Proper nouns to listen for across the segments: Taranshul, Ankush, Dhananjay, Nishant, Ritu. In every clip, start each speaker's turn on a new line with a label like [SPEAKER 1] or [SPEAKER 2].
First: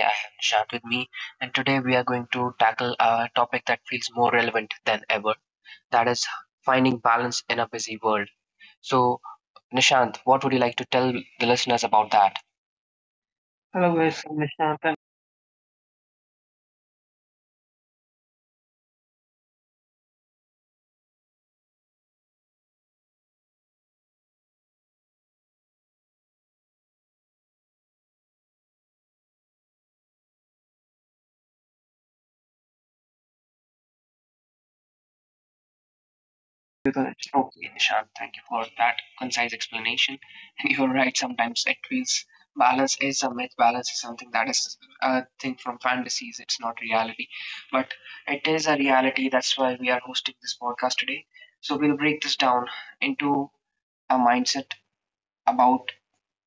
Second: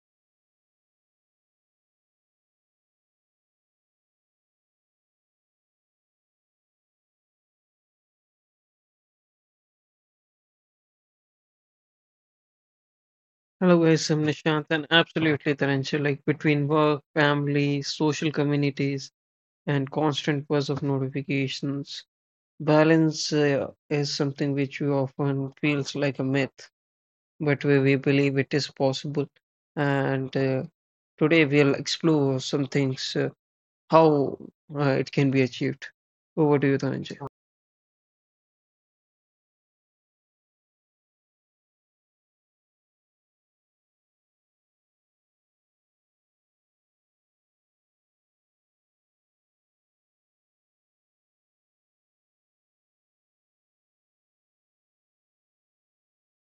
[SPEAKER 1] I have Nishant with me, and today we are going to tackle a topic that feels more relevant than ever. That is finding balance in a busy world. So, Nishant, what would you like to tell the listeners about that?
[SPEAKER 2] Hello guys, I'm Nishant, and absolutely, Taranshul, like between work, family, social communities and constant buzz of notifications, balance is something which we often feels like a myth, but we believe it is possible. And today we'll explore some things, how it can be achieved. Over to you,
[SPEAKER 1] Gutaraj.
[SPEAKER 2] Dhananjay.
[SPEAKER 1] Oh, yeah, Nishant, thank you for that concise explanation. And you're right, sometimes it feels balance is a myth, balance is something that is a thing from fantasies, it's not reality. But it is a reality, that's why we are hosting this podcast today. So we'll break this down into a mindset about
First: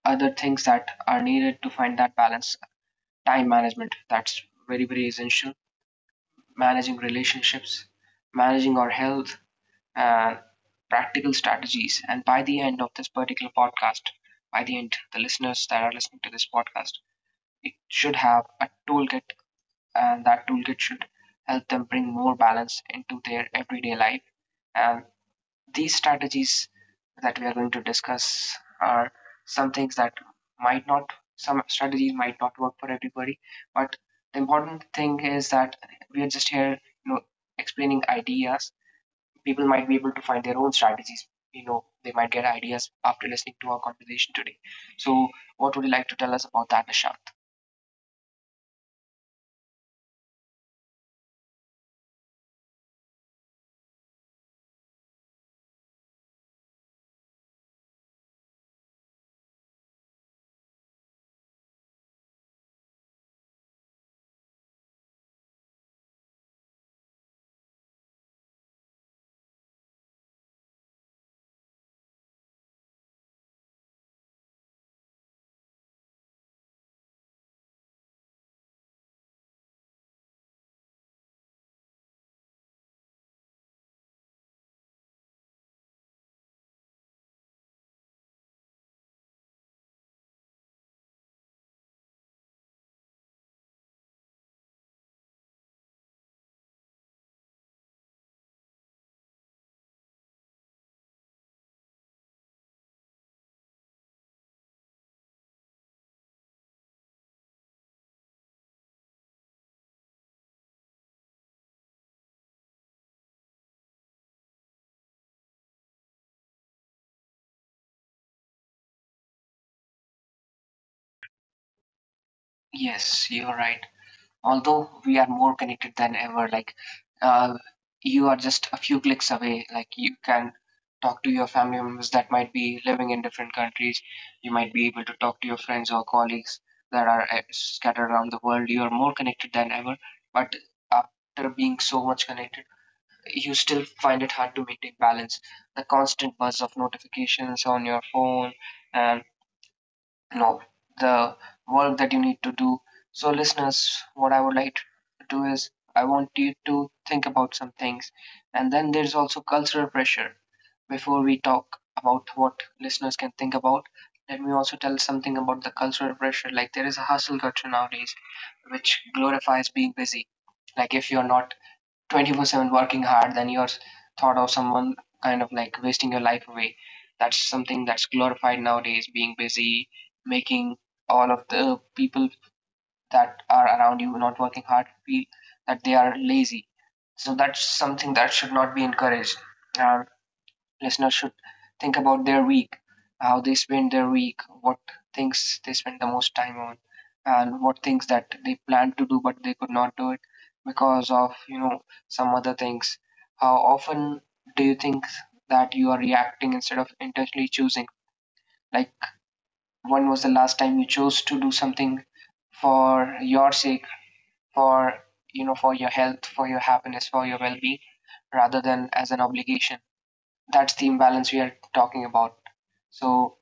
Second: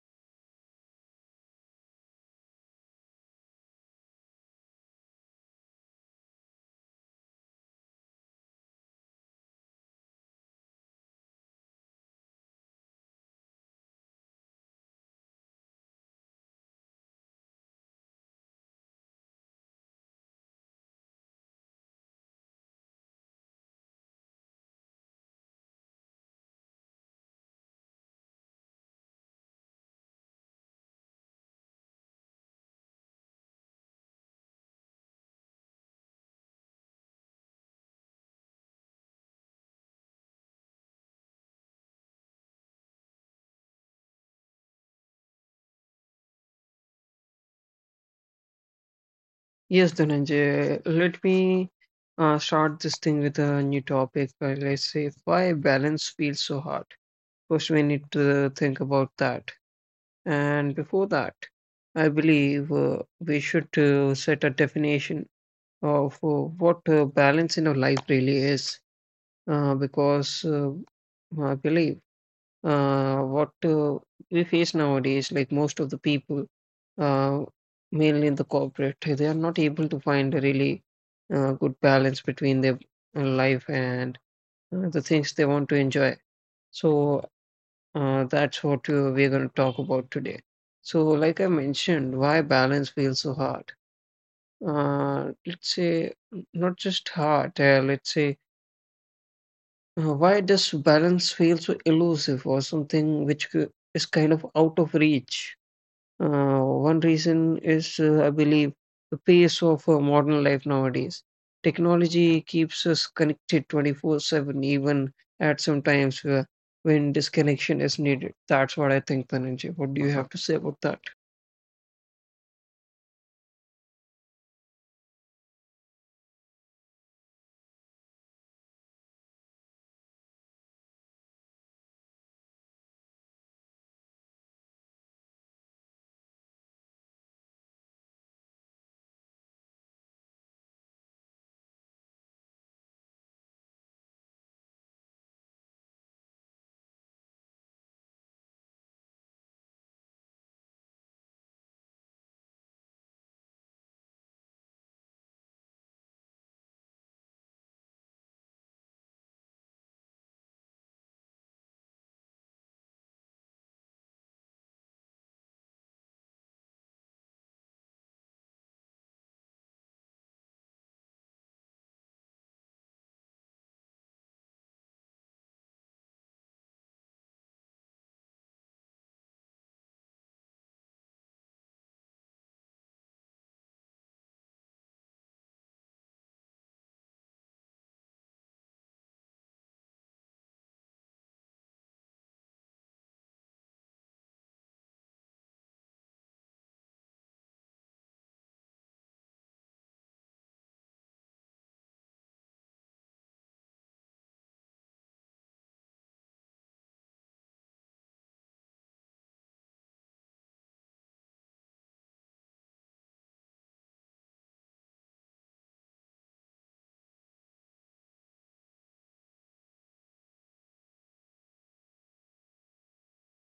[SPEAKER 1] other things that are needed to find that balance. Time management, that's very, very essential. Managing relationships, managing our health, uh, practical strategies. And by the end of this particular podcast, by the end, the listeners that are listening to this podcast, it should have a toolkit, and that toolkit should help them bring more balance into their everyday life. And these strategies that we are going to discuss are some things that might not, some strategies might not work for everybody, but the important thing is that we are just here, explaining ideas, people might be able to find their own strategies. You know, they might get ideas after listening to our conversation today. So what would you like to tell us about that, Nishant?
[SPEAKER 2] Yes, Dhananjay, let me start this thing with a new topic. Let's say why balance feels so hard. First, we need to think about that. And before that, I believe we should set a definition of what balance in our life really is, because I believe what we face nowadays, like most of the people, uh, mainly in the corporate, they are not able to find a really good balance between their life and the things they want to enjoy. So that's what we're going to talk about today. So, like I mentioned, why balance feels so hard? Let's say, not just hard, let's say, why does balance feel so elusive or something which is kind of out of reach? One reason is, I believe, the pace of modern life nowadays. Technology keeps us connected 24/7, even at some times where, when disconnection is needed. That's what I think, Dhananjay. What do you have to say about that?
[SPEAKER 1] Yes, you're right. Although we are more connected than ever, like uh, you are just a few clicks away. Like you can talk to your family members that might be living in different countries. You might be able to talk to your friends or colleagues that are scattered around the world. You are more connected than ever, but after being so much connected, you still find it hard to maintain balance. The constant buzz of notifications on your phone and, you know, the work that you need to do. So listeners, what I would like to do is I want you to think about some things. And then there's also cultural pressure. Before we talk about what listeners can think about, let me also tell something about the cultural pressure. Like there is a hustle culture nowadays which glorifies being busy. Like if you're not 24/7 working hard, then you're thought of someone kind of like wasting your life away. That's something that's glorified nowadays, being busy, making all of the people that are around you not working hard feel that they are lazy. So that's something that should not be encouraged. Uh, Listeners should think about their week, how they spend their week, what things they spend the most time on, and what things that they planned to do but they could not do it because of some other things. How often do you think that you are reacting instead of intentionally choosing? Like when was the last time you chose to do something for your sake, for, you know, for your health, for your happiness, for your well-being, rather than as an obligation? That's the imbalance we are talking about. So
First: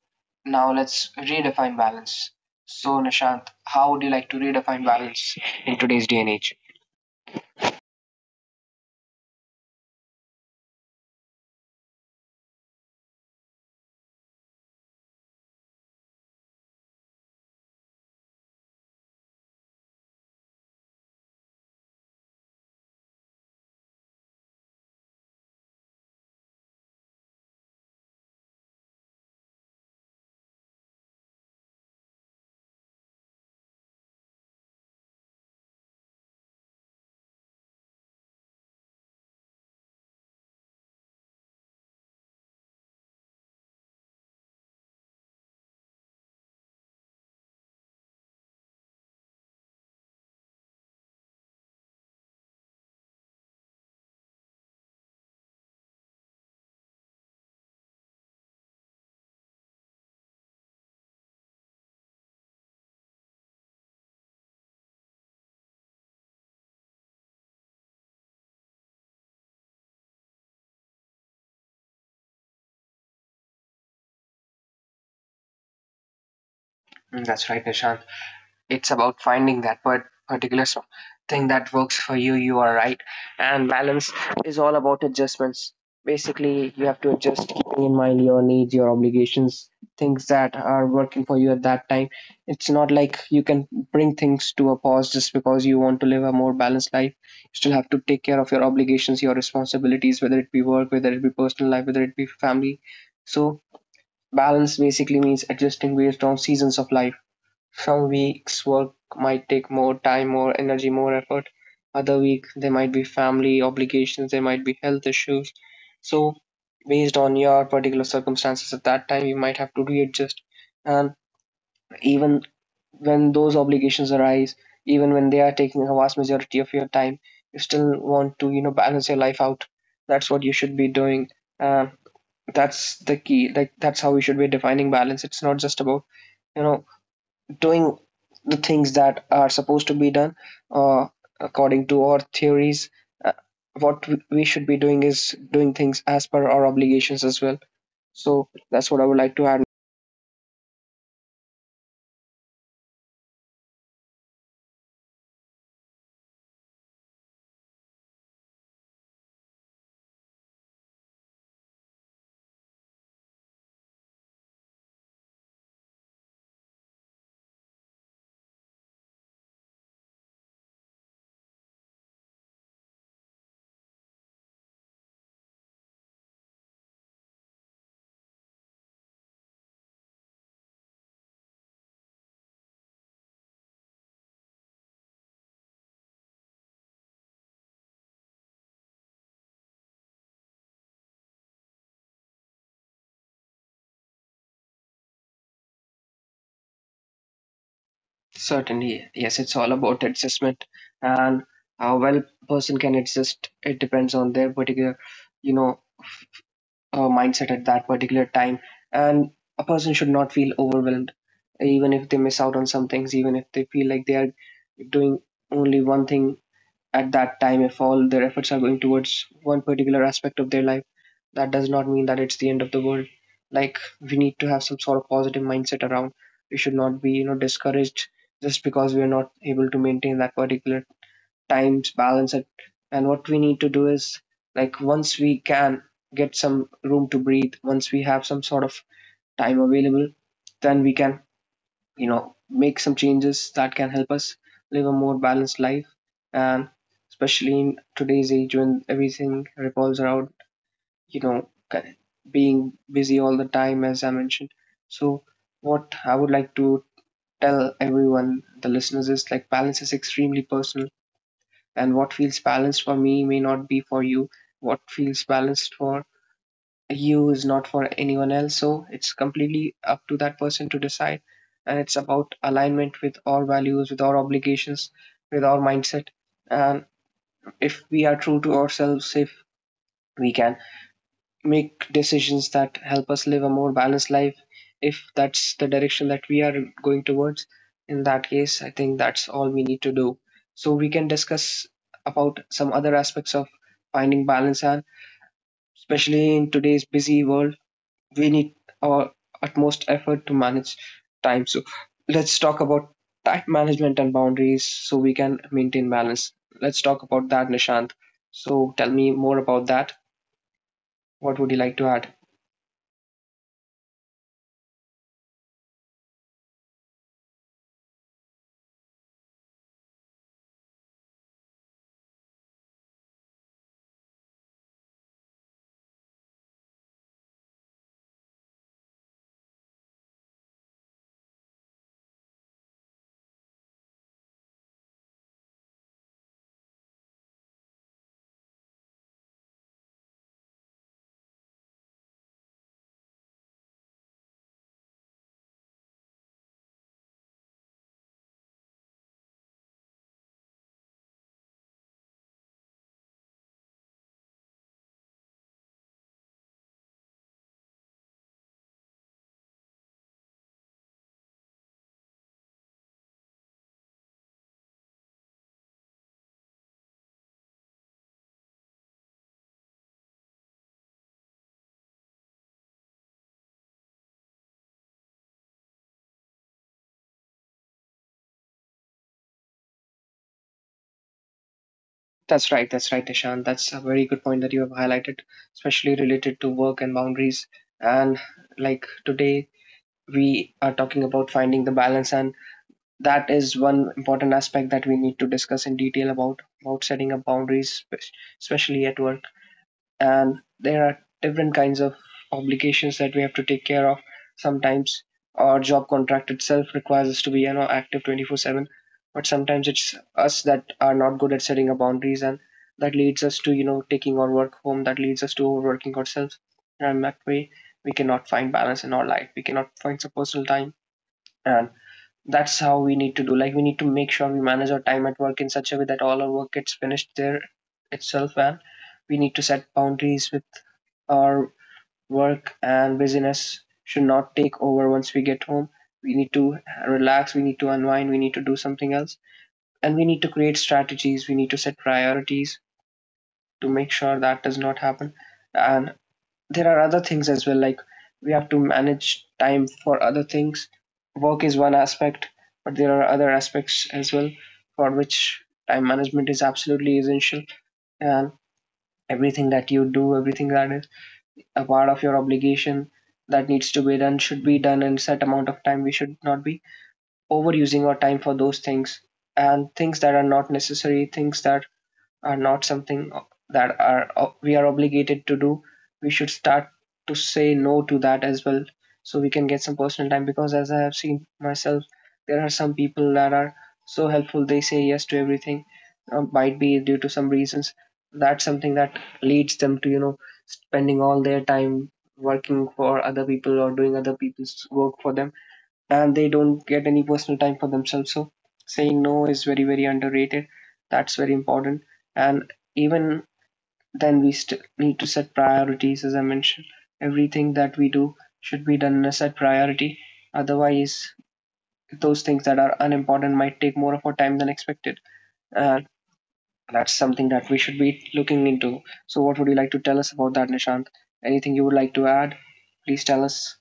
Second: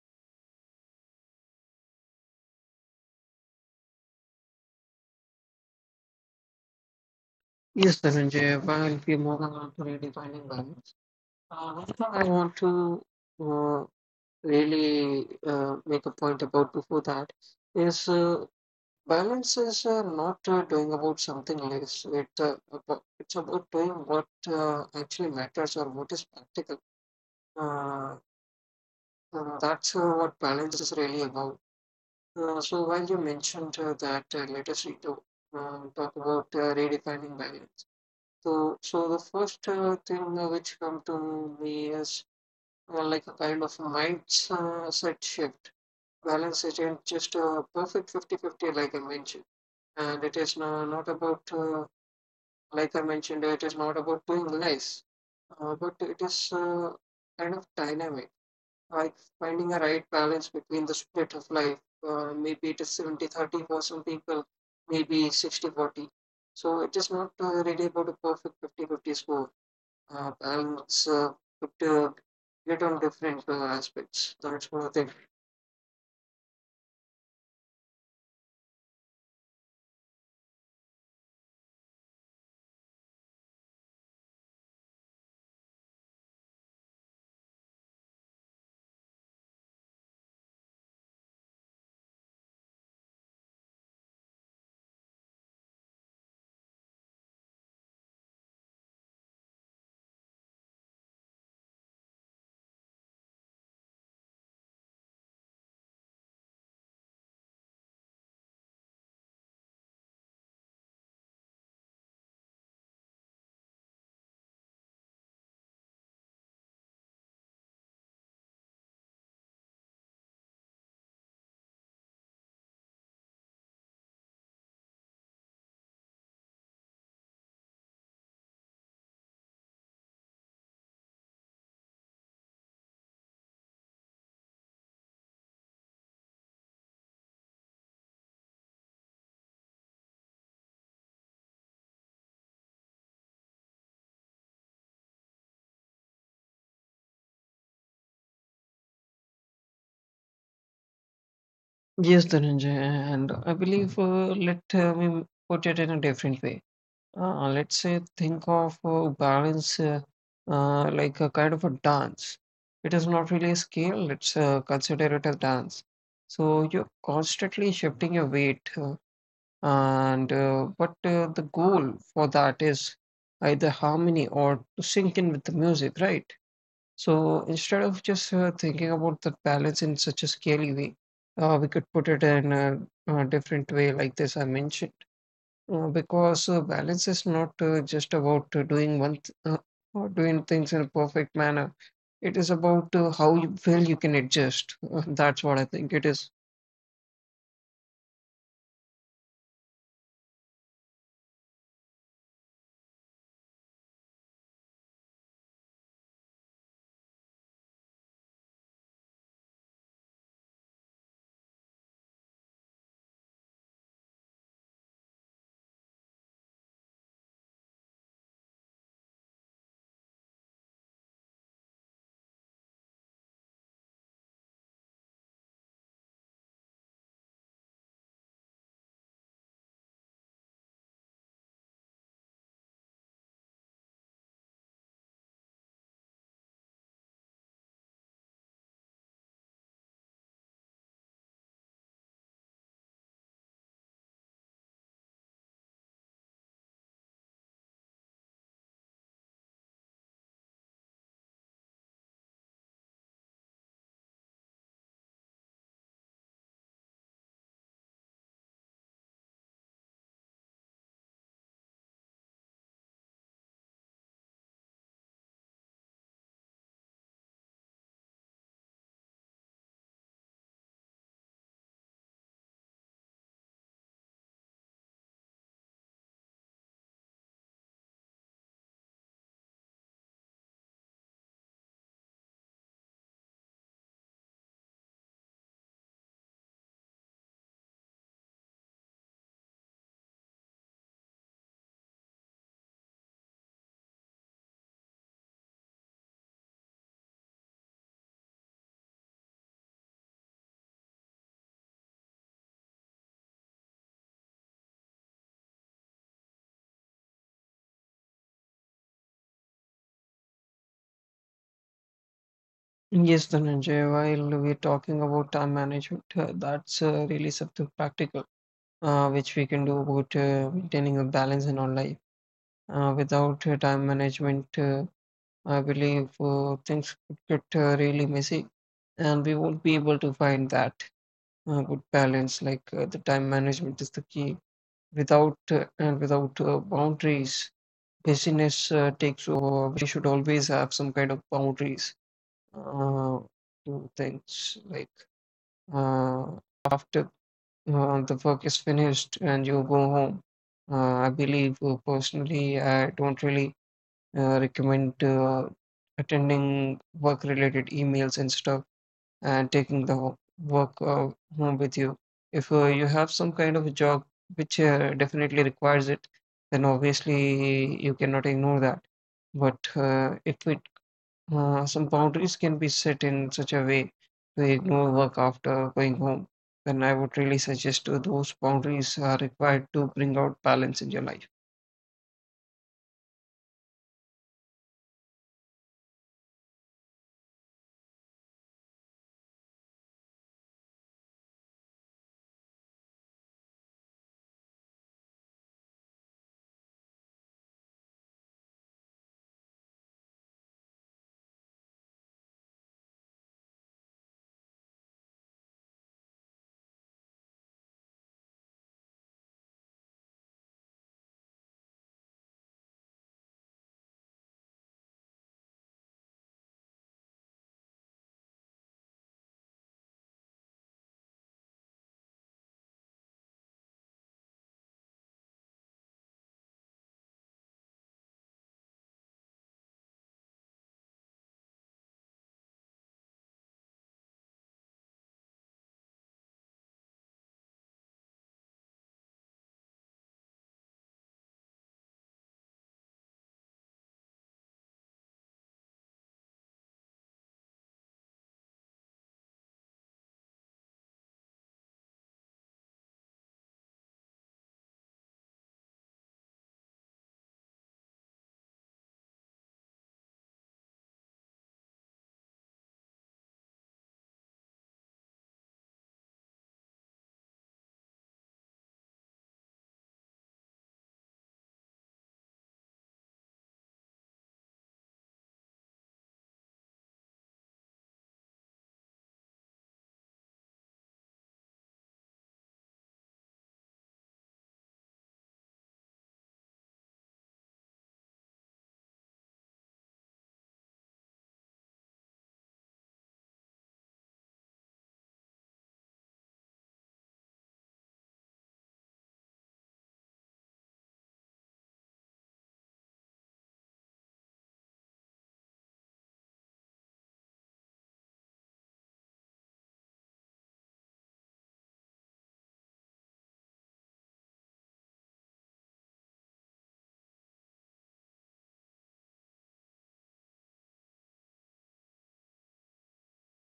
[SPEAKER 1] now let's redefine balance. So Nishant, how would you like to redefine balance in today's day and age?
[SPEAKER 2] Yes, Dhananjay, while we are on to redefining balance, one thing I want to uh, really make a point about before that is balance is not doing about something less. It it's about doing what actually matters or what is practical. Uh, and that's what balance is really about. So while you mentioned that, let us read, talk about redefining balance. So the first thing which come to me is like a kind of mindset shift. Balance isn't just a perfect 50-50, like I mentioned, and it is no, not about like I mentioned, it is not about doing less, but it is kind of dynamic, like finding a right balance between the split of life. Maybe it is 70 30 for some people, maybe 60 40. So it is not really about a perfect 50 fifty 50 score. Balance could get on different aspects. That's what I think.
[SPEAKER 1] Mm, that's right, Nishant. It's about finding that part, particular song, thing that works for you. You are right. And balance is all about adjustments. Basically, you have to adjust, keeping in mind your needs, your obligations, things that are working for you at that time. It's not like you can bring things to a pause just because you want to live a more balanced life. You still have to take care of your obligations, your responsibilities, whether it be work, whether it be personal life, whether it be family. So, balance basically means adjusting based on seasons of life. Some weeks work might take more time, more energy, more effort. Other week there might be family obligations, there might be health issues. So based on your particular circumstances at that time, you might have to readjust. And even when those obligations arise, even when they are taking a vast majority of your time, you still want to, you know, balance your life out. That's what you should be doing. Um, that's the key. Like that's how we should be defining balance. It's not just about, you know, doing the things that are supposed to be done uh, according to our theories. Uh, what we should be doing is doing things as per our obligations as well. So that's what I would like to add.
[SPEAKER 2] Yes, Dhananjay, and I believe let me put it in a different way. Let's say think of balance like a kind of a dance. It is not really a scale, let's consider it a dance. So you're constantly shifting your weight, and but the goal for that is either harmony or to sync in with the music, right? So instead of just thinking about the balance in such a scaly way, we could put it in a different way, like this I mentioned. Because balance is not just about doing or doing things in a perfect manner. It is about how you, well you can adjust. That's what I think it is.
[SPEAKER 1] Certainly, yes, it's all about adjustment and how well person can adjust. It depends on their particular, you know, mindset at that particular time. And a person should not feel overwhelmed, even if they miss out on some things, even if they feel like they are doing only one thing at that time. If all their efforts are going towards one particular aspect of their life, that does not mean that it's the end of the world. Like we need to have some sort of positive mindset around. We should not be, you know, discouraged just because we are not able to maintain that particular times balance at, and what we need to do is like once we can get some room to breathe, once we have some sort of time available, then we can, you know, make some changes that can help us live a more balanced life. And especially in today's age when everything revolves around you know ki- being busy all the time, as I mentioned. So what I would like to tell everyone, the listeners, is like balance is extremely personal, and what feels balanced for me may not be for you. What feels balanced for you is not for anyone else. So it's completely up to that person to decide. And it's about alignment with our values, with our obligations, with our mindset. And if we are true to ourselves, if we can make decisions that help us live a more balanced life, if that's the direction that we are going towards, in that case, I think that's all we need to do. So we can discuss about some other aspects of finding balance. And especially in today's busy world, we need our utmost effort to manage time. So let's talk about time management and boundaries so we can maintain balance. Let's talk about that, Nishant. So tell me more about that. What would you like to add?
[SPEAKER 2] Yes, Dhananjay, while we're talking about time management, that's really something practical which we can do about maintaining a balance in our life. Without time management, I believe things could get really messy and we won't be able to find that. Good balance, like the time management is the key without and without boundaries busyness takes over. We should always have some kind of boundaries uh, to things like uh, after the work is finished and you go home, I believe personally I don't really recommend attending work related emails and stuff and taking the work home with you. If you have some kind of a job which definitely requires it, then obviously you cannot ignore that. But if it, some boundaries can be set in such a way to ignore work after going home, then I would really suggest those boundaries are required to bring out balance in your life.
[SPEAKER 1] That's right, Nishant. That's a very good point that you have highlighted, especially related to work and boundaries. And like today, we are talking about finding the balance, and that is one important aspect that we need to discuss in detail about setting up boundaries, especially at work. And there are different kinds of obligations that we have to take care of. Sometimes our job contract itself requires us to be, you know, active 24/7. But sometimes it's us that are not good at setting up boundaries, and that leads us to, you know, taking our work home. That leads us to overworking ourselves, and that way we cannot find balance in our life. We cannot find some personal time. And that's how we need to do. Like we need to make sure we manage our time at work in such a way that all our work gets finished there itself. And we need to set boundaries with our work, and busyness should not take over once we get home. We need to relax, we need to unwind, we need to do something else. And we need to create strategies, we need to set priorities to make sure that does not happen. And there are other things as well, like we have to manage time for other things. Work is one aspect, but there are other aspects as well for which time management is absolutely essential. And everything that you do, everything that is a part of your obligation that needs to be done should be done in a set amount of time. We should not be overusing our time for those things. And things that are not necessary, things that are not something that are we are obligated to do, we should start to say no to that as well, so we can get some personal time. Because as I have seen myself, there are some people that are so helpful they say yes to everything, might be due to some reasons. That's something that leads them to, you know, spending all their time working for other people or doing other people's work for them, and they don't get any personal time for themselves. So saying no is very, very underrated. That's very important. And even then, we still need to set priorities, as I mentioned. Everything that we do should be done in a set priority. Otherwise, those things that are unimportant might take more of our time than expected. And that's something that we should be looking into. So, what would you like to tell us about that, Nishant? Anything you would like to add? Please tell us.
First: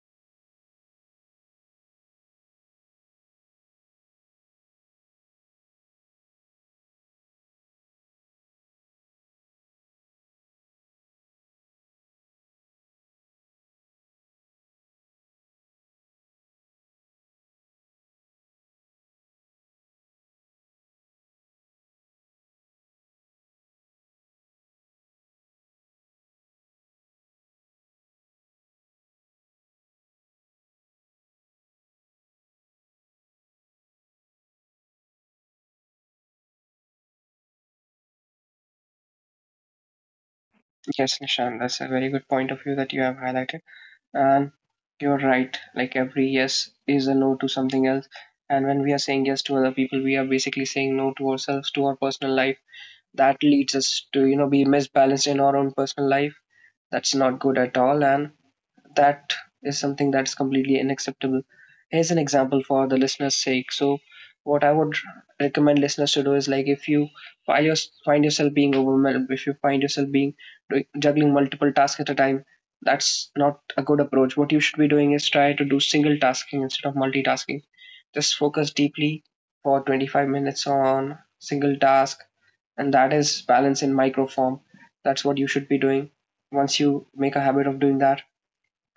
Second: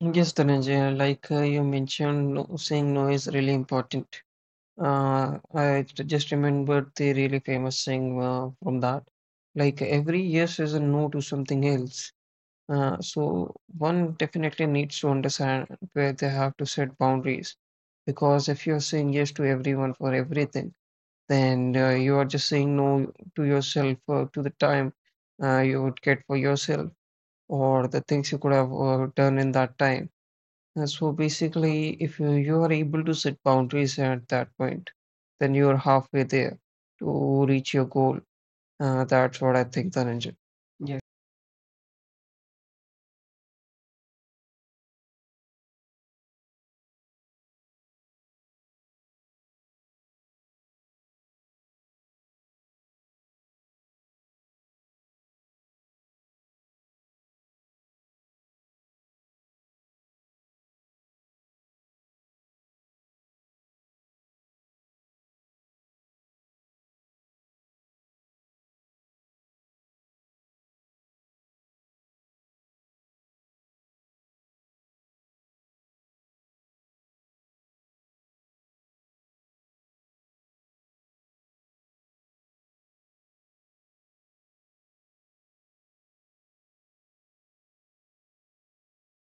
[SPEAKER 2] Yes, Dhananjay, like you mentioned, no, saying no is really important. I just remembered the really famous thing from that. Like every yes is a no to something else. So one definitely needs to understand where they have to set boundaries. Because if you're saying yes to everyone for everything, then you are just saying no to yourself to the time you would get for yourself or the things you could have done in that time. So basically, if you are able to set boundaries at that point, then you're halfway there to reach your goal. That's what I think, the ninja. Yes.
[SPEAKER 1] Yes, Nishant, that's a very good point of view that you have highlighted. And you're right. Like every yes is a no to something else. And when we are saying yes to other people, we are basically saying no to ourselves, to our personal life. That leads us to, you know, be misbalanced in our own personal life. That's not good at all. And that is something that's completely unacceptable. Here's an example for the listeners' sake. So, what I would recommend listeners to do is like if you find, your, find yourself being overwhelmed, if you find yourself being juggling multiple tasks at a time, that's not a good approach. What you should be doing is try to do single tasking instead of multitasking. Just focus deeply for 25 minutes on single task, and that is balance in micro form. That's what you should be doing. Once you make a habit of doing that,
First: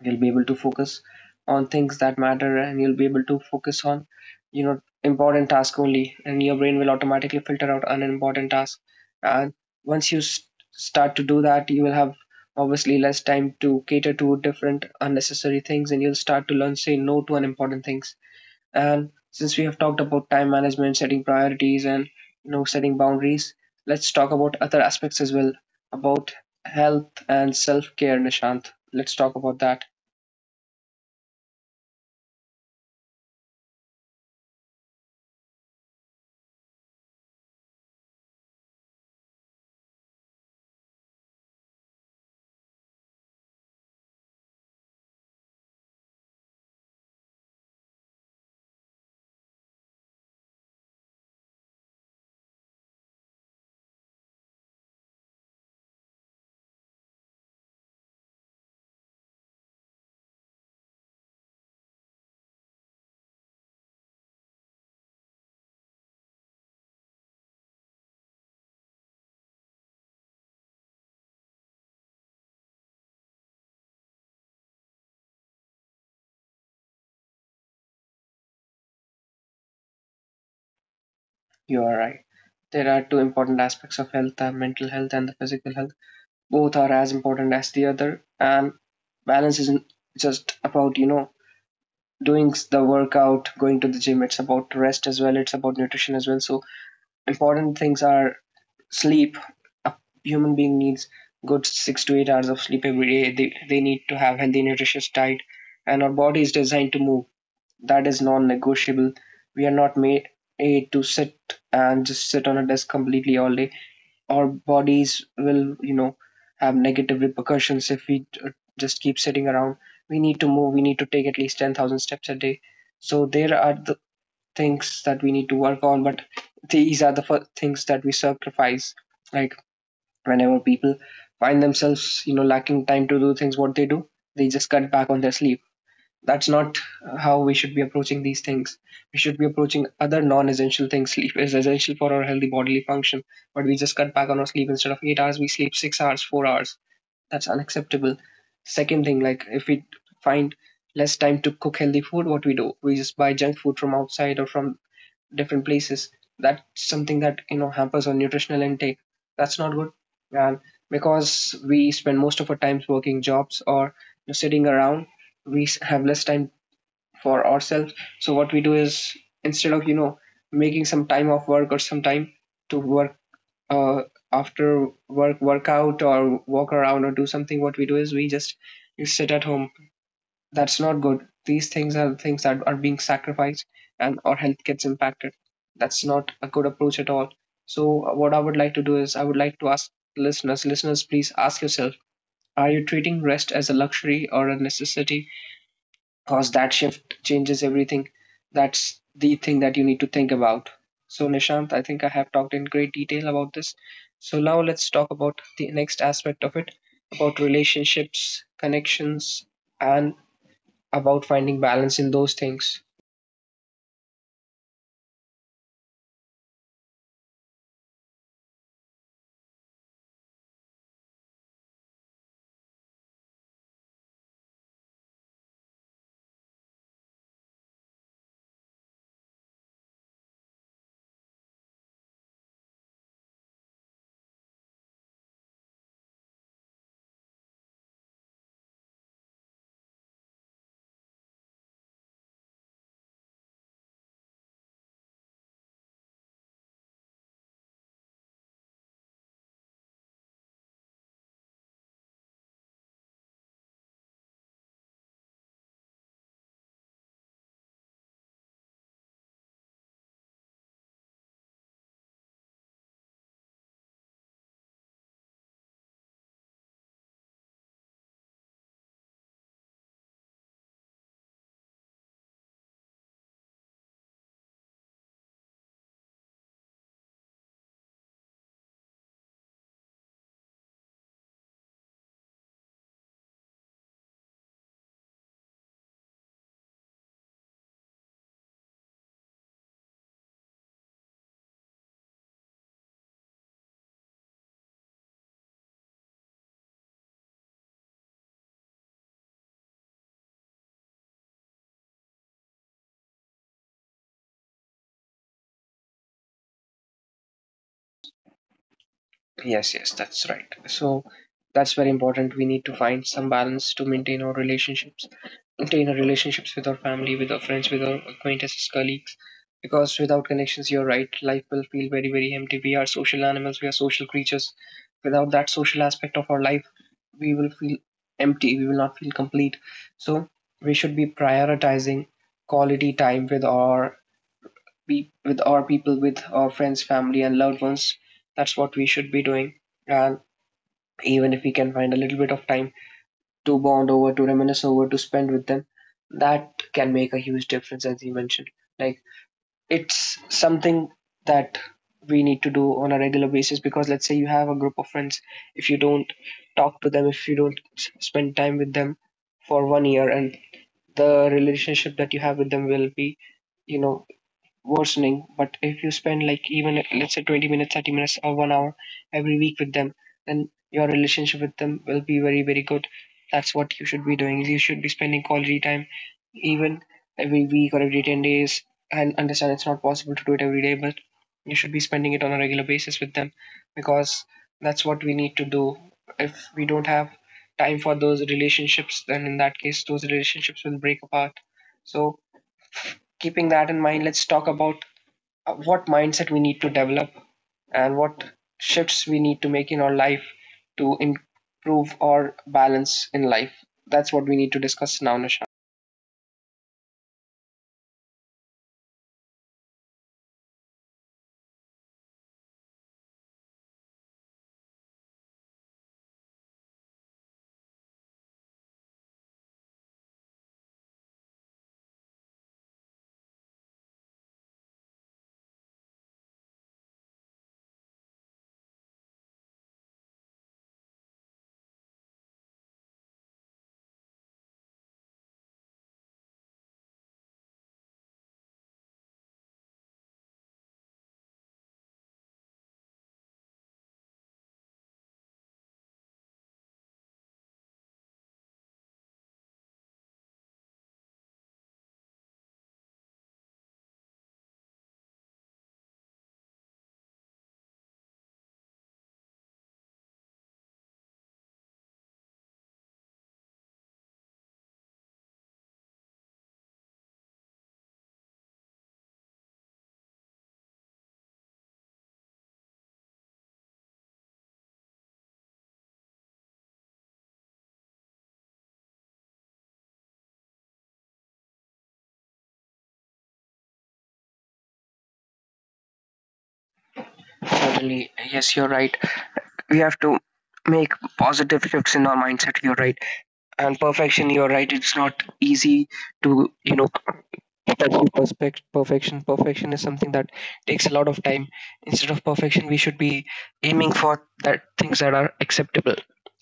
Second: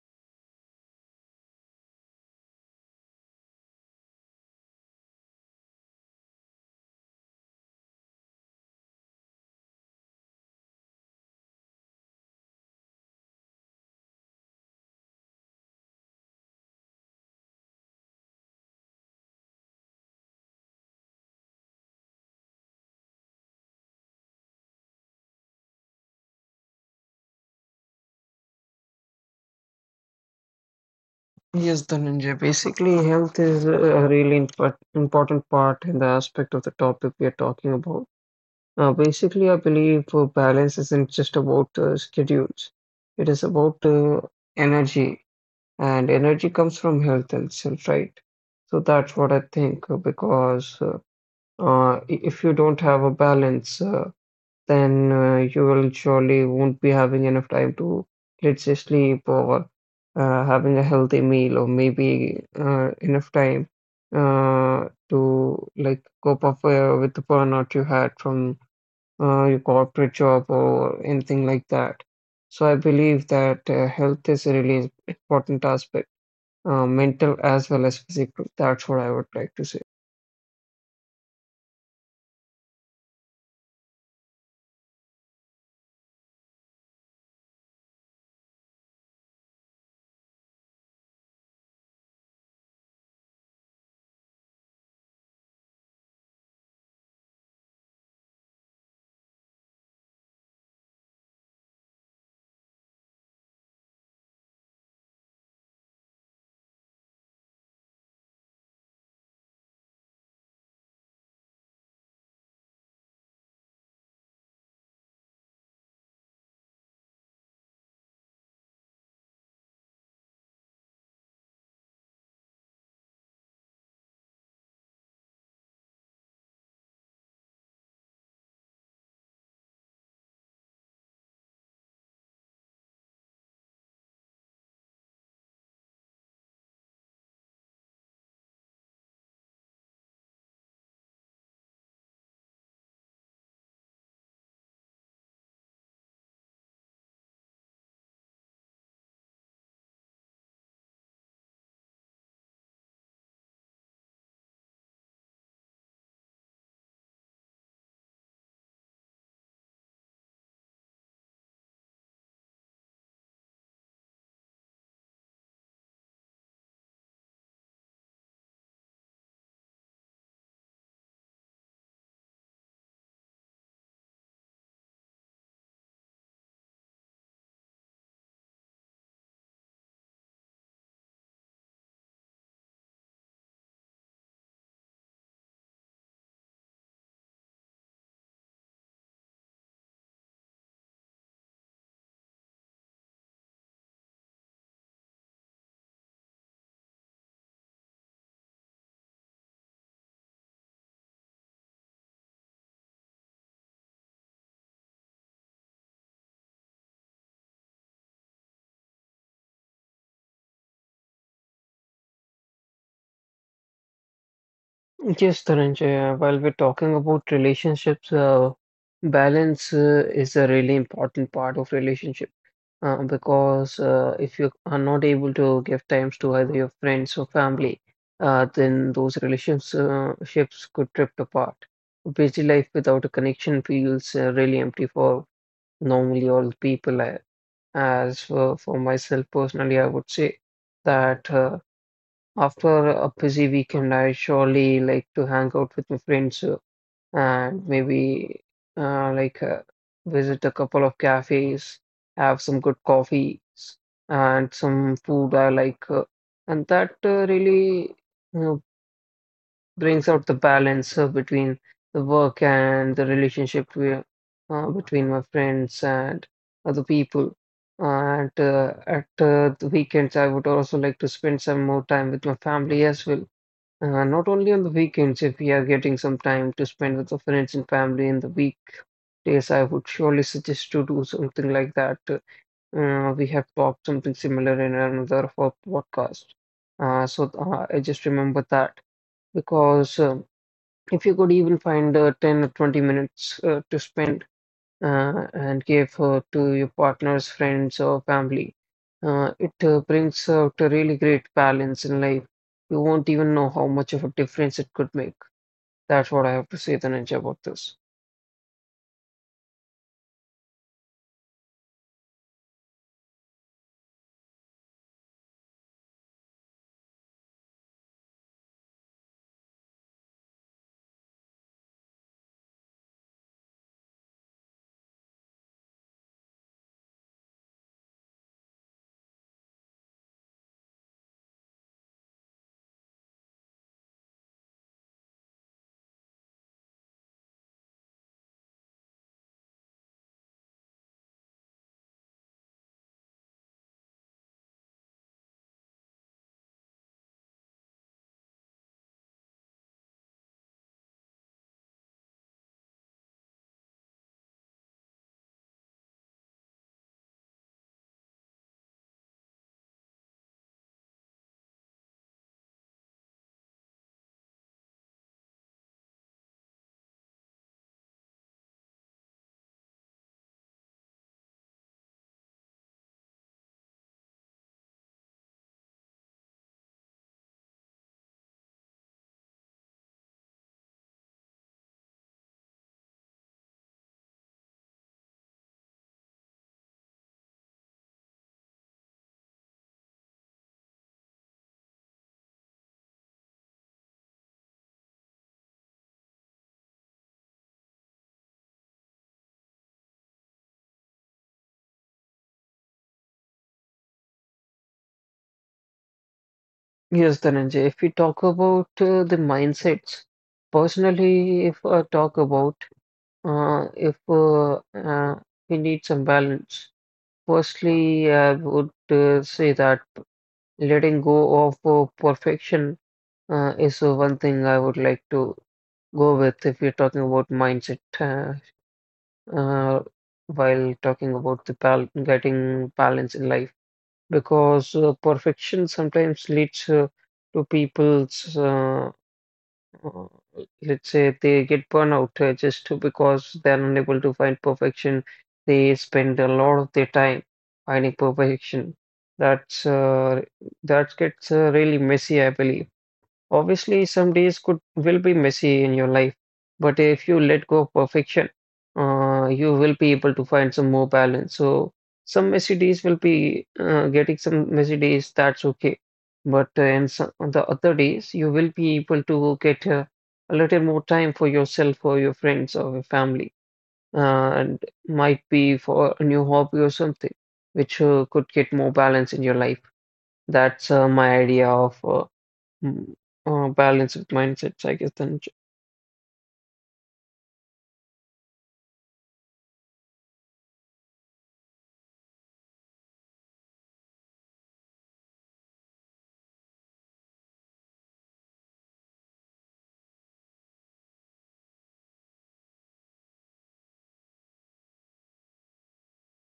[SPEAKER 1] you'll be able to focus on things that matter, and you'll be able to focus on, you know, important tasks only. And your brain will automatically filter out unimportant tasks. And once you s- start to do that, you will have obviously less time to cater to different unnecessary things, and you'll start to learn say no to unimportant things. And since we have talked about time management, setting priorities, and, you know, setting boundaries, let's talk about other aspects as well, about health and self care, Nishant. Let's talk about that.
[SPEAKER 2] Yes, the ninja. Basically, health is a really important part in the aspect of the topic we are talking about. Basically, I believe balance isn't just about schedules, it is about energy, and energy comes from health itself, right? So that's what I think if you don't have a balance, then you will surely won't be having enough time to, let's say, sleep or having a healthy meal or maybe enough time to like cope up with the burnout you had from your corporate job or anything like that. So I believe that health is a really important aspect, mental as well as physical. That's what I would like to say.
[SPEAKER 1] You are right. There are two important aspects of health, the mental health and the physical health. Both are as important as the other, and balance isn't just about, you know, doing the workout, going to the gym. It's about rest as well, it's about nutrition as well. So, important things are sleep. A human being needs good 6 to 8 hours of sleep every day. They need to have healthy, nutritious diet, and our body is designed to move. That is non negotiable. We are not made, made to sit and just sit on a desk completely all day. Our bodies will, you know, have negative repercussions if we just keep sitting around. We need to move, we need to take at least 10,000 steps a day. So there are the things that we need to work on, but these are the things that we sacrifice. Like whenever people find themselves, you know, lacking time to do things, what they do, they just cut back on their sleep. That's not how we should be approaching these things. We should be approaching other non-essential things. Sleep is essential for our healthy bodily function, but we just cut back on our sleep. Instead of 8 hours, we sleep 6 hours, 4 hours. That's unacceptable. Second thing, like if we find less time to cook healthy food, what we do, we just buy junk food from outside or from different places. That's something that, you know, hampers our nutritional intake. That's not good, and because we spend most of our times working jobs or, you know, sitting around, have less time for ourselves. So what we do is, instead of, you know, making some time off work or some time to work uh, after work, workout or walk around or do something, what we do is we just sit at home. That's not good. These things are things that are being sacrificed, and our health gets impacted. That's not a good approach at all. So what I would like to do is I would like to ask listeners, please ask yourself: Are you treating rest as a luxury or a necessity? Because that shift changes everything. That's the thing that you need to think about. So, Nishant, I think I have talked in great detail about this. So, now let's talk about the next aspect of it, about relationships, connections, and about finding balance in those things.
[SPEAKER 2] Yes, Dhananjay, while we're talking about relationships, balance is a really important part of relationship because if you are not able to give times to either your friends or family, then those relationships could drift apart. Busy life without a connection feels really empty for normally all people. As for myself personally, I would say that. After a busy weekend, I surely like to hang out with my friends and maybe uh, like uh, visit a couple of cafes, have some good coffees and some food I like, and that really, you know, brings out the balance between the work and the relationship between my friends and other people. And at the weekends, I would also like to spend some more time with my family as well, not only on the weekends, if we are getting some time to spend with our friends and family in the weekdays, I would surely suggest to do something like that. We have talked something similar in another of our podcast. I just remember that because if you could even find 10 or 20 minutes to spend and give to your partners, friends, or family, it brings out a really great balance in life. You won't even know how much of a difference it could make. That's what I have to say, the ninja, about this.
[SPEAKER 1] Yes, that's right. So, that's very important. We need to find some balance to maintain our relationships, to in our relationships with our family, with our friends, with our acquaintances, colleagues. Because without connections, you're right, life will feel very, very empty. We are social animals, we are social creatures. Without that social aspect of our life, we will feel empty, we will not feel complete. So, we should be prioritizing quality time with our with our people, with our friends, family, and loved ones. That's what we should be doing. And even if we can find a little bit of time to bond over, to reminisce over, to spend with them, that can make a huge difference, as you mentioned. Like it's something that we need to do on a regular basis, because let's say you have a group of friends, if you don't talk to them, if you don't s- spend time with them for one year, and the relationship that you have with them will be, you know, worsening. But if you spend like, even let's say 20 minutes, 30 minutes, or one hour every week with them, then your relationship with them will be very, very good. That's what you should be doing. You should be spending quality time even every week or every 10 days. And understand, it's not possible to do it every day, but you should be spending it on a regular basis with them, because that's what we need to do. If we don't have time for those relationships, then in that case, those relationships will break apart. So, keeping that in mind, let's talk about what mindset we need to develop and what shifts we need to make in our life to improve our balance in life. That's what we need to discuss now, Nisha.
[SPEAKER 2] Yes, the ninja. If we talk about the mindsets, personally, if I talk about if we need some balance, firstly, I would say that letting go of perfection is one thing I would like to go with if you're talking about mindset uh, while talking about the bal getting balance in life. Because perfection sometimes leads to people's uh, let's say they get burnout just because they're unable to find perfection. They spend a lot of their time finding perfection. That's uh, that gets really messy, I believe. Obviously, some days could will be messy in your life, but if you let go of perfection, you will be able to find some more balance. So some messy days will be getting some messy days, that's okay. But on the other days, you will be able to get a little more time for yourself, or your friends, or your family, and might be for a new hobby or something, which could get more balance in your life. That's my idea of. Mm, Balance with mindsets, I guess, Dhananjay.
[SPEAKER 1] Certainly, yes, you're right. We have to make positive shifts in our mindset. You're right, and perfection. You're right. It's not easy to, you know, perfection. Perfection is something that takes a lot of time. Instead of perfection, we should be aiming for that things that are acceptable,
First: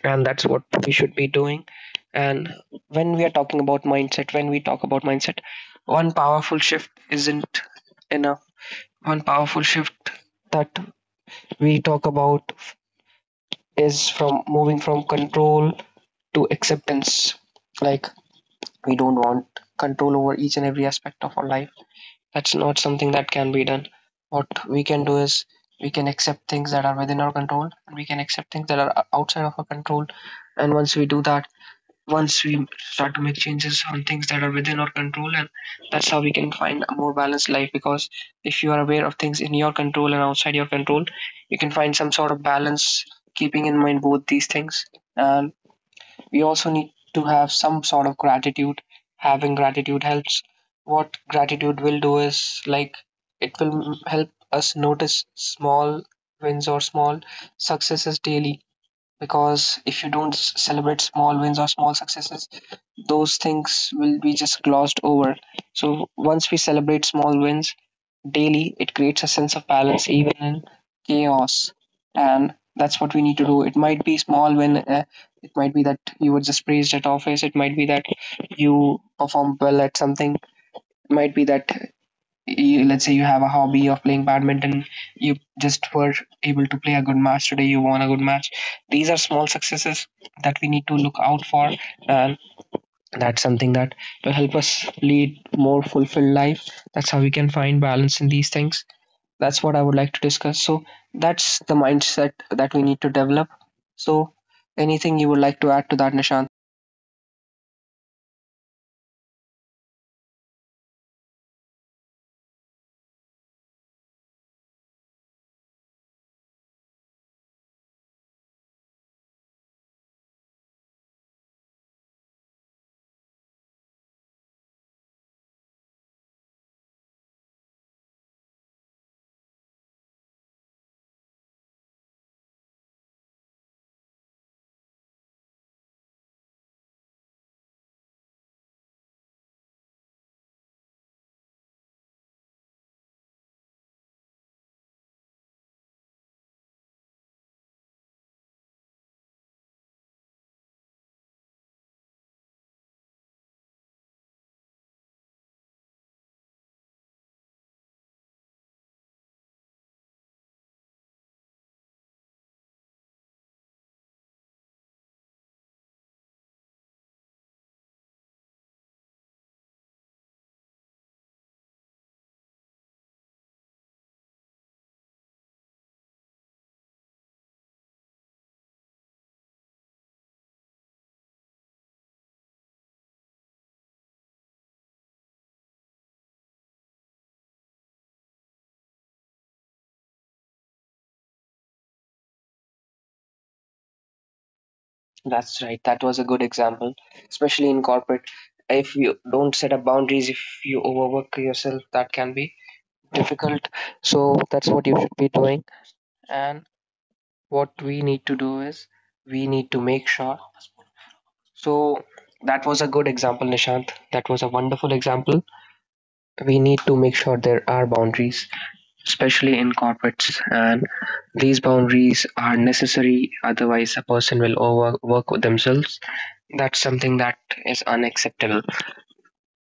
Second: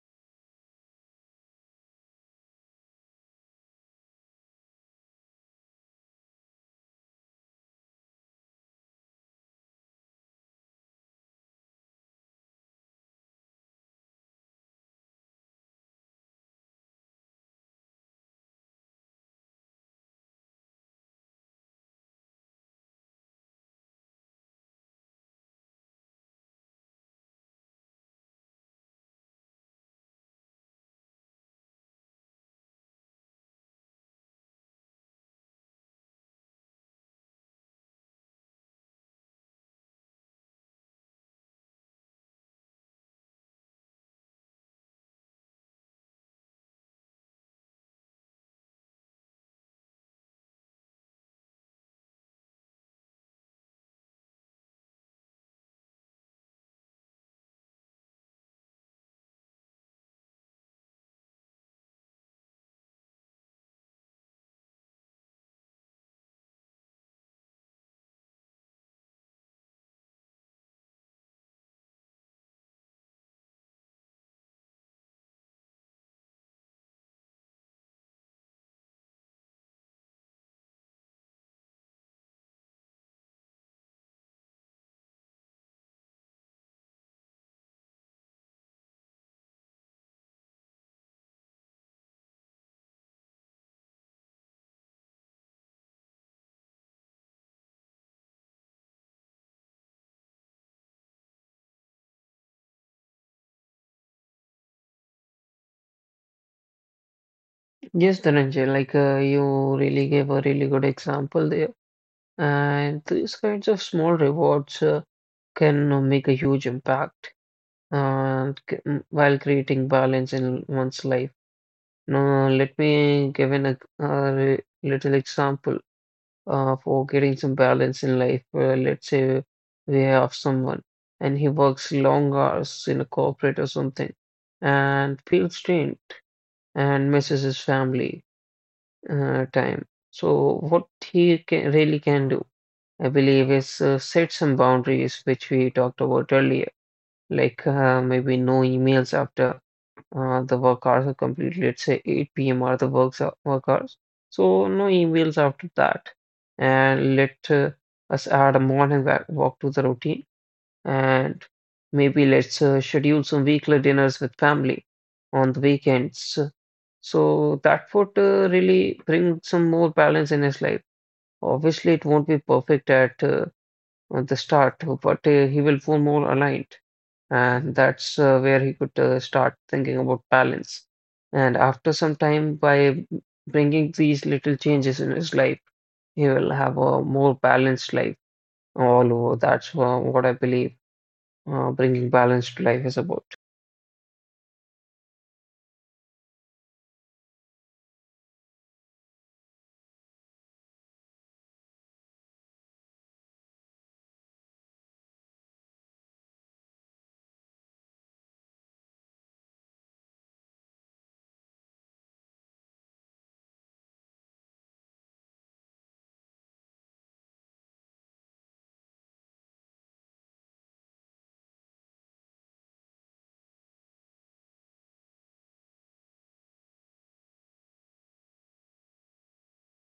[SPEAKER 1] and that's what we should be doing. And when we talk about mindset, one powerful shift isn't enough. One powerful shift that we talk about is from moving from control to acceptance. Like, we don't want control over each and every aspect of our life, that's not something that can be done. What we can do is we can accept things that are within our control, and we can accept things that are outside of our control. And once we do that, once we start to make changes on things that are within our control, and that's how we can find a more balanced life. Because if you are aware of things in your control and outside your control, you can find some sort of balance, keeping in mind both these things. And we also need to have some sort of gratitude. Having gratitude helps. What gratitude will do is, like, it will help us notice small wins or small successes daily, because if you don't s- celebrate small wins or small successes, those things will be just glossed over. So once we celebrate small wins daily, it creates a sense of balance even in chaos. And that's what we need to do. It might be small when it might be that you were just praised at office. It might be that you perform well at something. It might be that you, let's say you have a hobby of playing badminton. You just were able to play a good match today. You won a good match. These are small successes that we need to look out for, and that's something that will help us lead more fulfilled life. That's how we can find balance in these things. That's what I would like to discuss. So that's the mindset that we need to develop. So anything you would like to add to that, Nishant?
[SPEAKER 2] Yes, Dhananjay, like you really gave a really good example there. And these kinds of small rewards can make a huge impact while creating balance in one's life. Now, let me give an, ex- a re- little example for getting some balance in life. Let's say we have someone and he works long hours in a corporate or something and feels drained and misses his family time. So, what really can do, I believe, is set some boundaries, which we talked about earlier, like maybe no emails after the work hours are complete, let's say 8 p.m. are the work hours. So, no emails after that, and let us add a morning walk to the routine and maybe let's schedule some weekly dinners with family on the weekends. So that would really bring some more balance in his life. Obviously, it won't be perfect at the start, but he will feel more aligned, and that's where he could start thinking about balance. And after some time, by bringing these little changes in his life, he will have a more balanced life all over. That's what I believe bringing balance to life is about.
[SPEAKER 1] That's right. That was a good example, especially in corporate. If you don't set up boundaries, if you overwork yourself, that can be difficult. So that's what you should be doing. And what we need to do is we need to make sure. So that was a good example, Nishant. That was a wonderful example. We need to make sure there are boundaries, especially in corporates. And these boundaries are necessary, otherwise, a person will overwork themselves. That's something that is unacceptable.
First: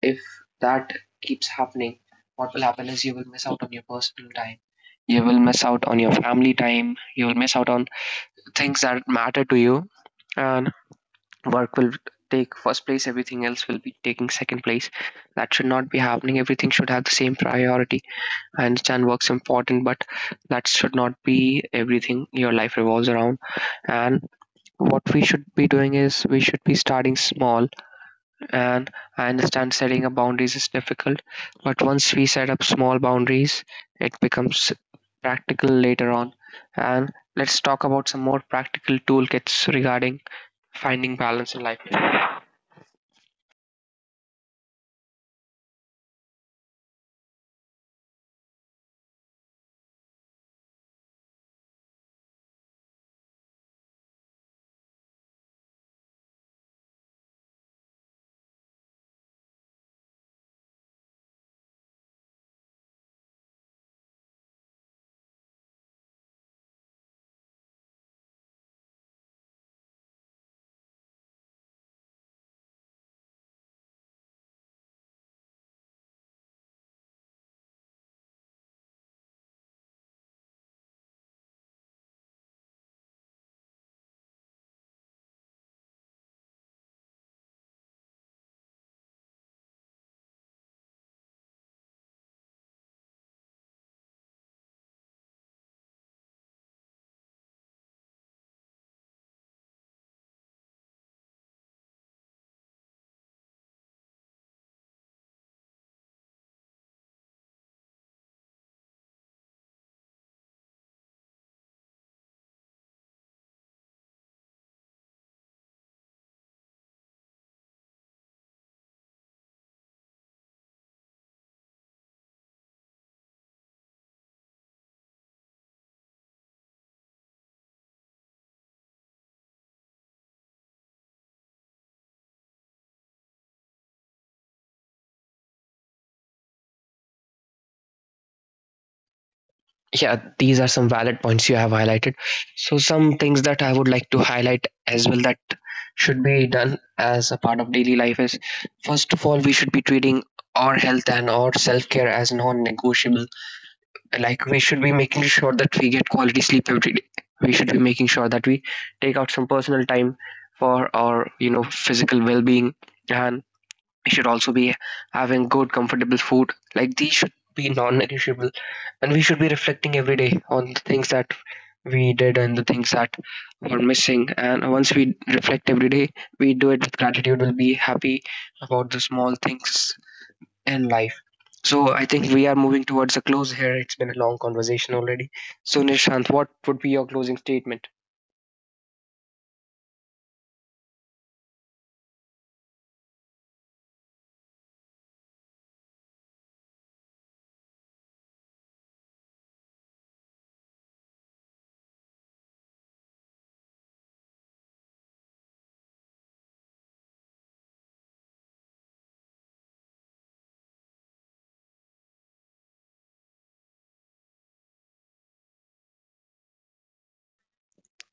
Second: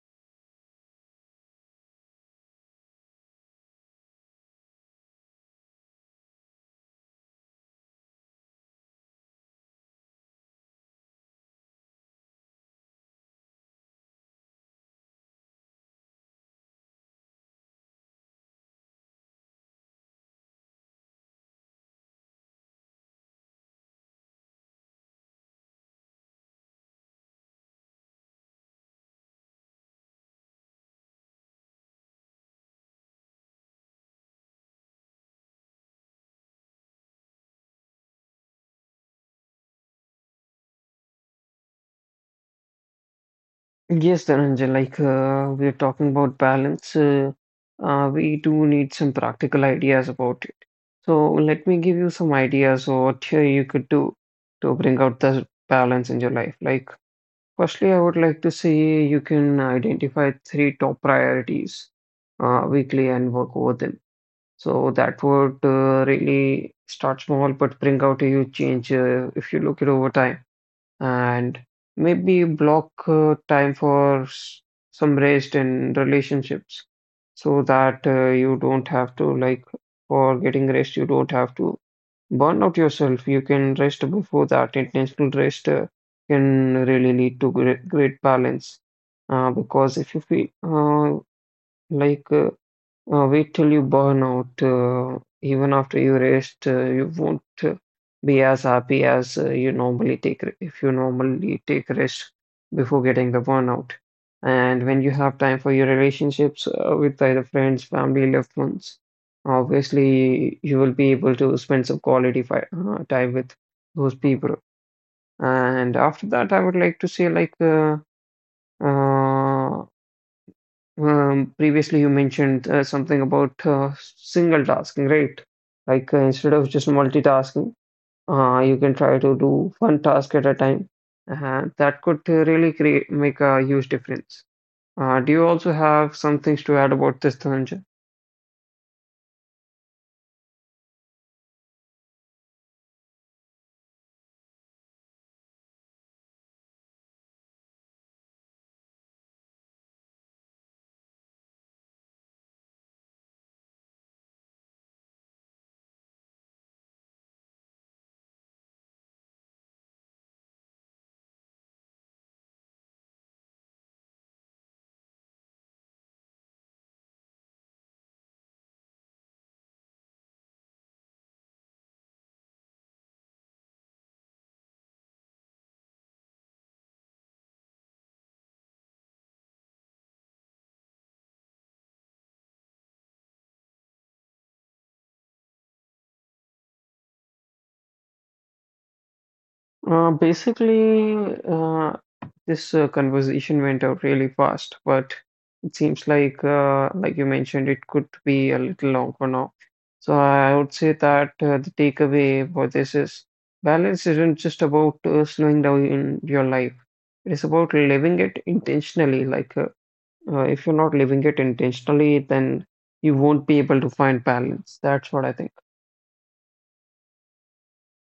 [SPEAKER 1] If that keeps happening, what will happen is you will miss out on your personal time, you will miss out on your family time, you will miss out on things that matter to you, and work will take first place, everything else will be taking second place. That should not be happening, everything should have the same priority. I understand work's important, but that should not be everything your life revolves around. And what we should be doing is we should be starting small. And I understand setting up boundaries is difficult, but once we set up small boundaries, it becomes practical later on. And let's talk about some more practical toolkits regarding finding balance in life.
[SPEAKER 2] Yes, Dhananjay, like we're talking about balance, we do need some practical ideas about it. So let me give you some ideas of what here you could do to bring out the balance in your life. Like, firstly, I would like to say you can identify 3 top priorities weekly and work over them. So that would really start small but bring out a huge change if you look it over time. And maybe block time for some rest in relationships so that you don't have to, like, for getting rest you don't have to burn out yourself. You can rest before that. Intentional rest can really lead to great, great balance because if you feel like uh, wait till you burn out. Even after you rest, you won't be as happy as you normally take if you normally take rest before getting the burnout. And when you have time for your relationships with either friends, family, loved ones, obviously you will be able to spend some quality fi time with those people. And after that, I would like to say like uh, previously, you mentioned something about single tasking, right? Like instead of just multitasking, you can try to do one task at a time, and that could really create make a huge difference. Do you also have some things to add about this, Dhananjay?
[SPEAKER 1] Yeah, these are some valid points you have highlighted. So some things that I would like to highlight as well that should be done as a part of daily life is, first of all, we should be treating our health and our self-care as non-negotiable. Like, we should be making sure that we get quality sleep every day, we should be making sure that we take out some personal time for our, you know, physical well-being, and we should also be having good, comfortable food. Like these should be non-negotiable, and we should be reflecting every day on the things that we did and the things that were missing. And once we reflect every day, we do it with gratitude. We'll be happy about the small things in life. So I think we are moving towards a close here. It's been a long conversation already. So Nishant, what would be your closing statement?
[SPEAKER 2] Basically, uh, this conversation went out really fast, but it seems like you mentioned, it could be a little long for now. So I would say that the takeaway for this is balance isn't just about slowing down in your life. It is about living it intentionally. Like, if you're not living it intentionally, then you won't be able to find balance. That's what I think.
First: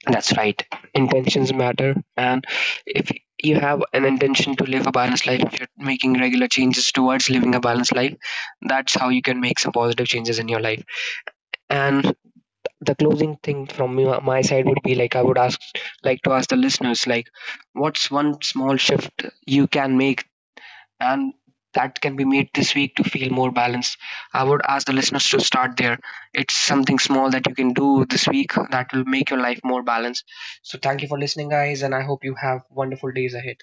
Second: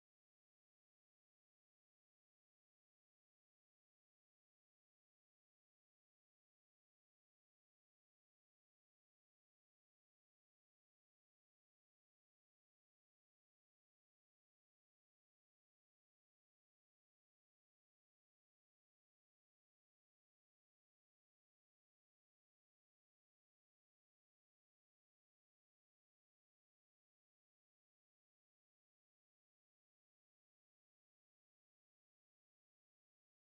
[SPEAKER 1] That's right. Intentions matter. And if you have an intention to live a balanced life, if you're making regular changes towards living a balanced life, that's how you can make some positive changes in your life. And the closing thing from my side would be like, I would ask, like to ask the listeners, like, what's one small shift you can make and that can be made this week to feel more balanced. I would ask the listeners to start there. It's something small that you can do this week that will make your life more balanced. So, thank you for listening, guys, and I hope you have wonderful days ahead.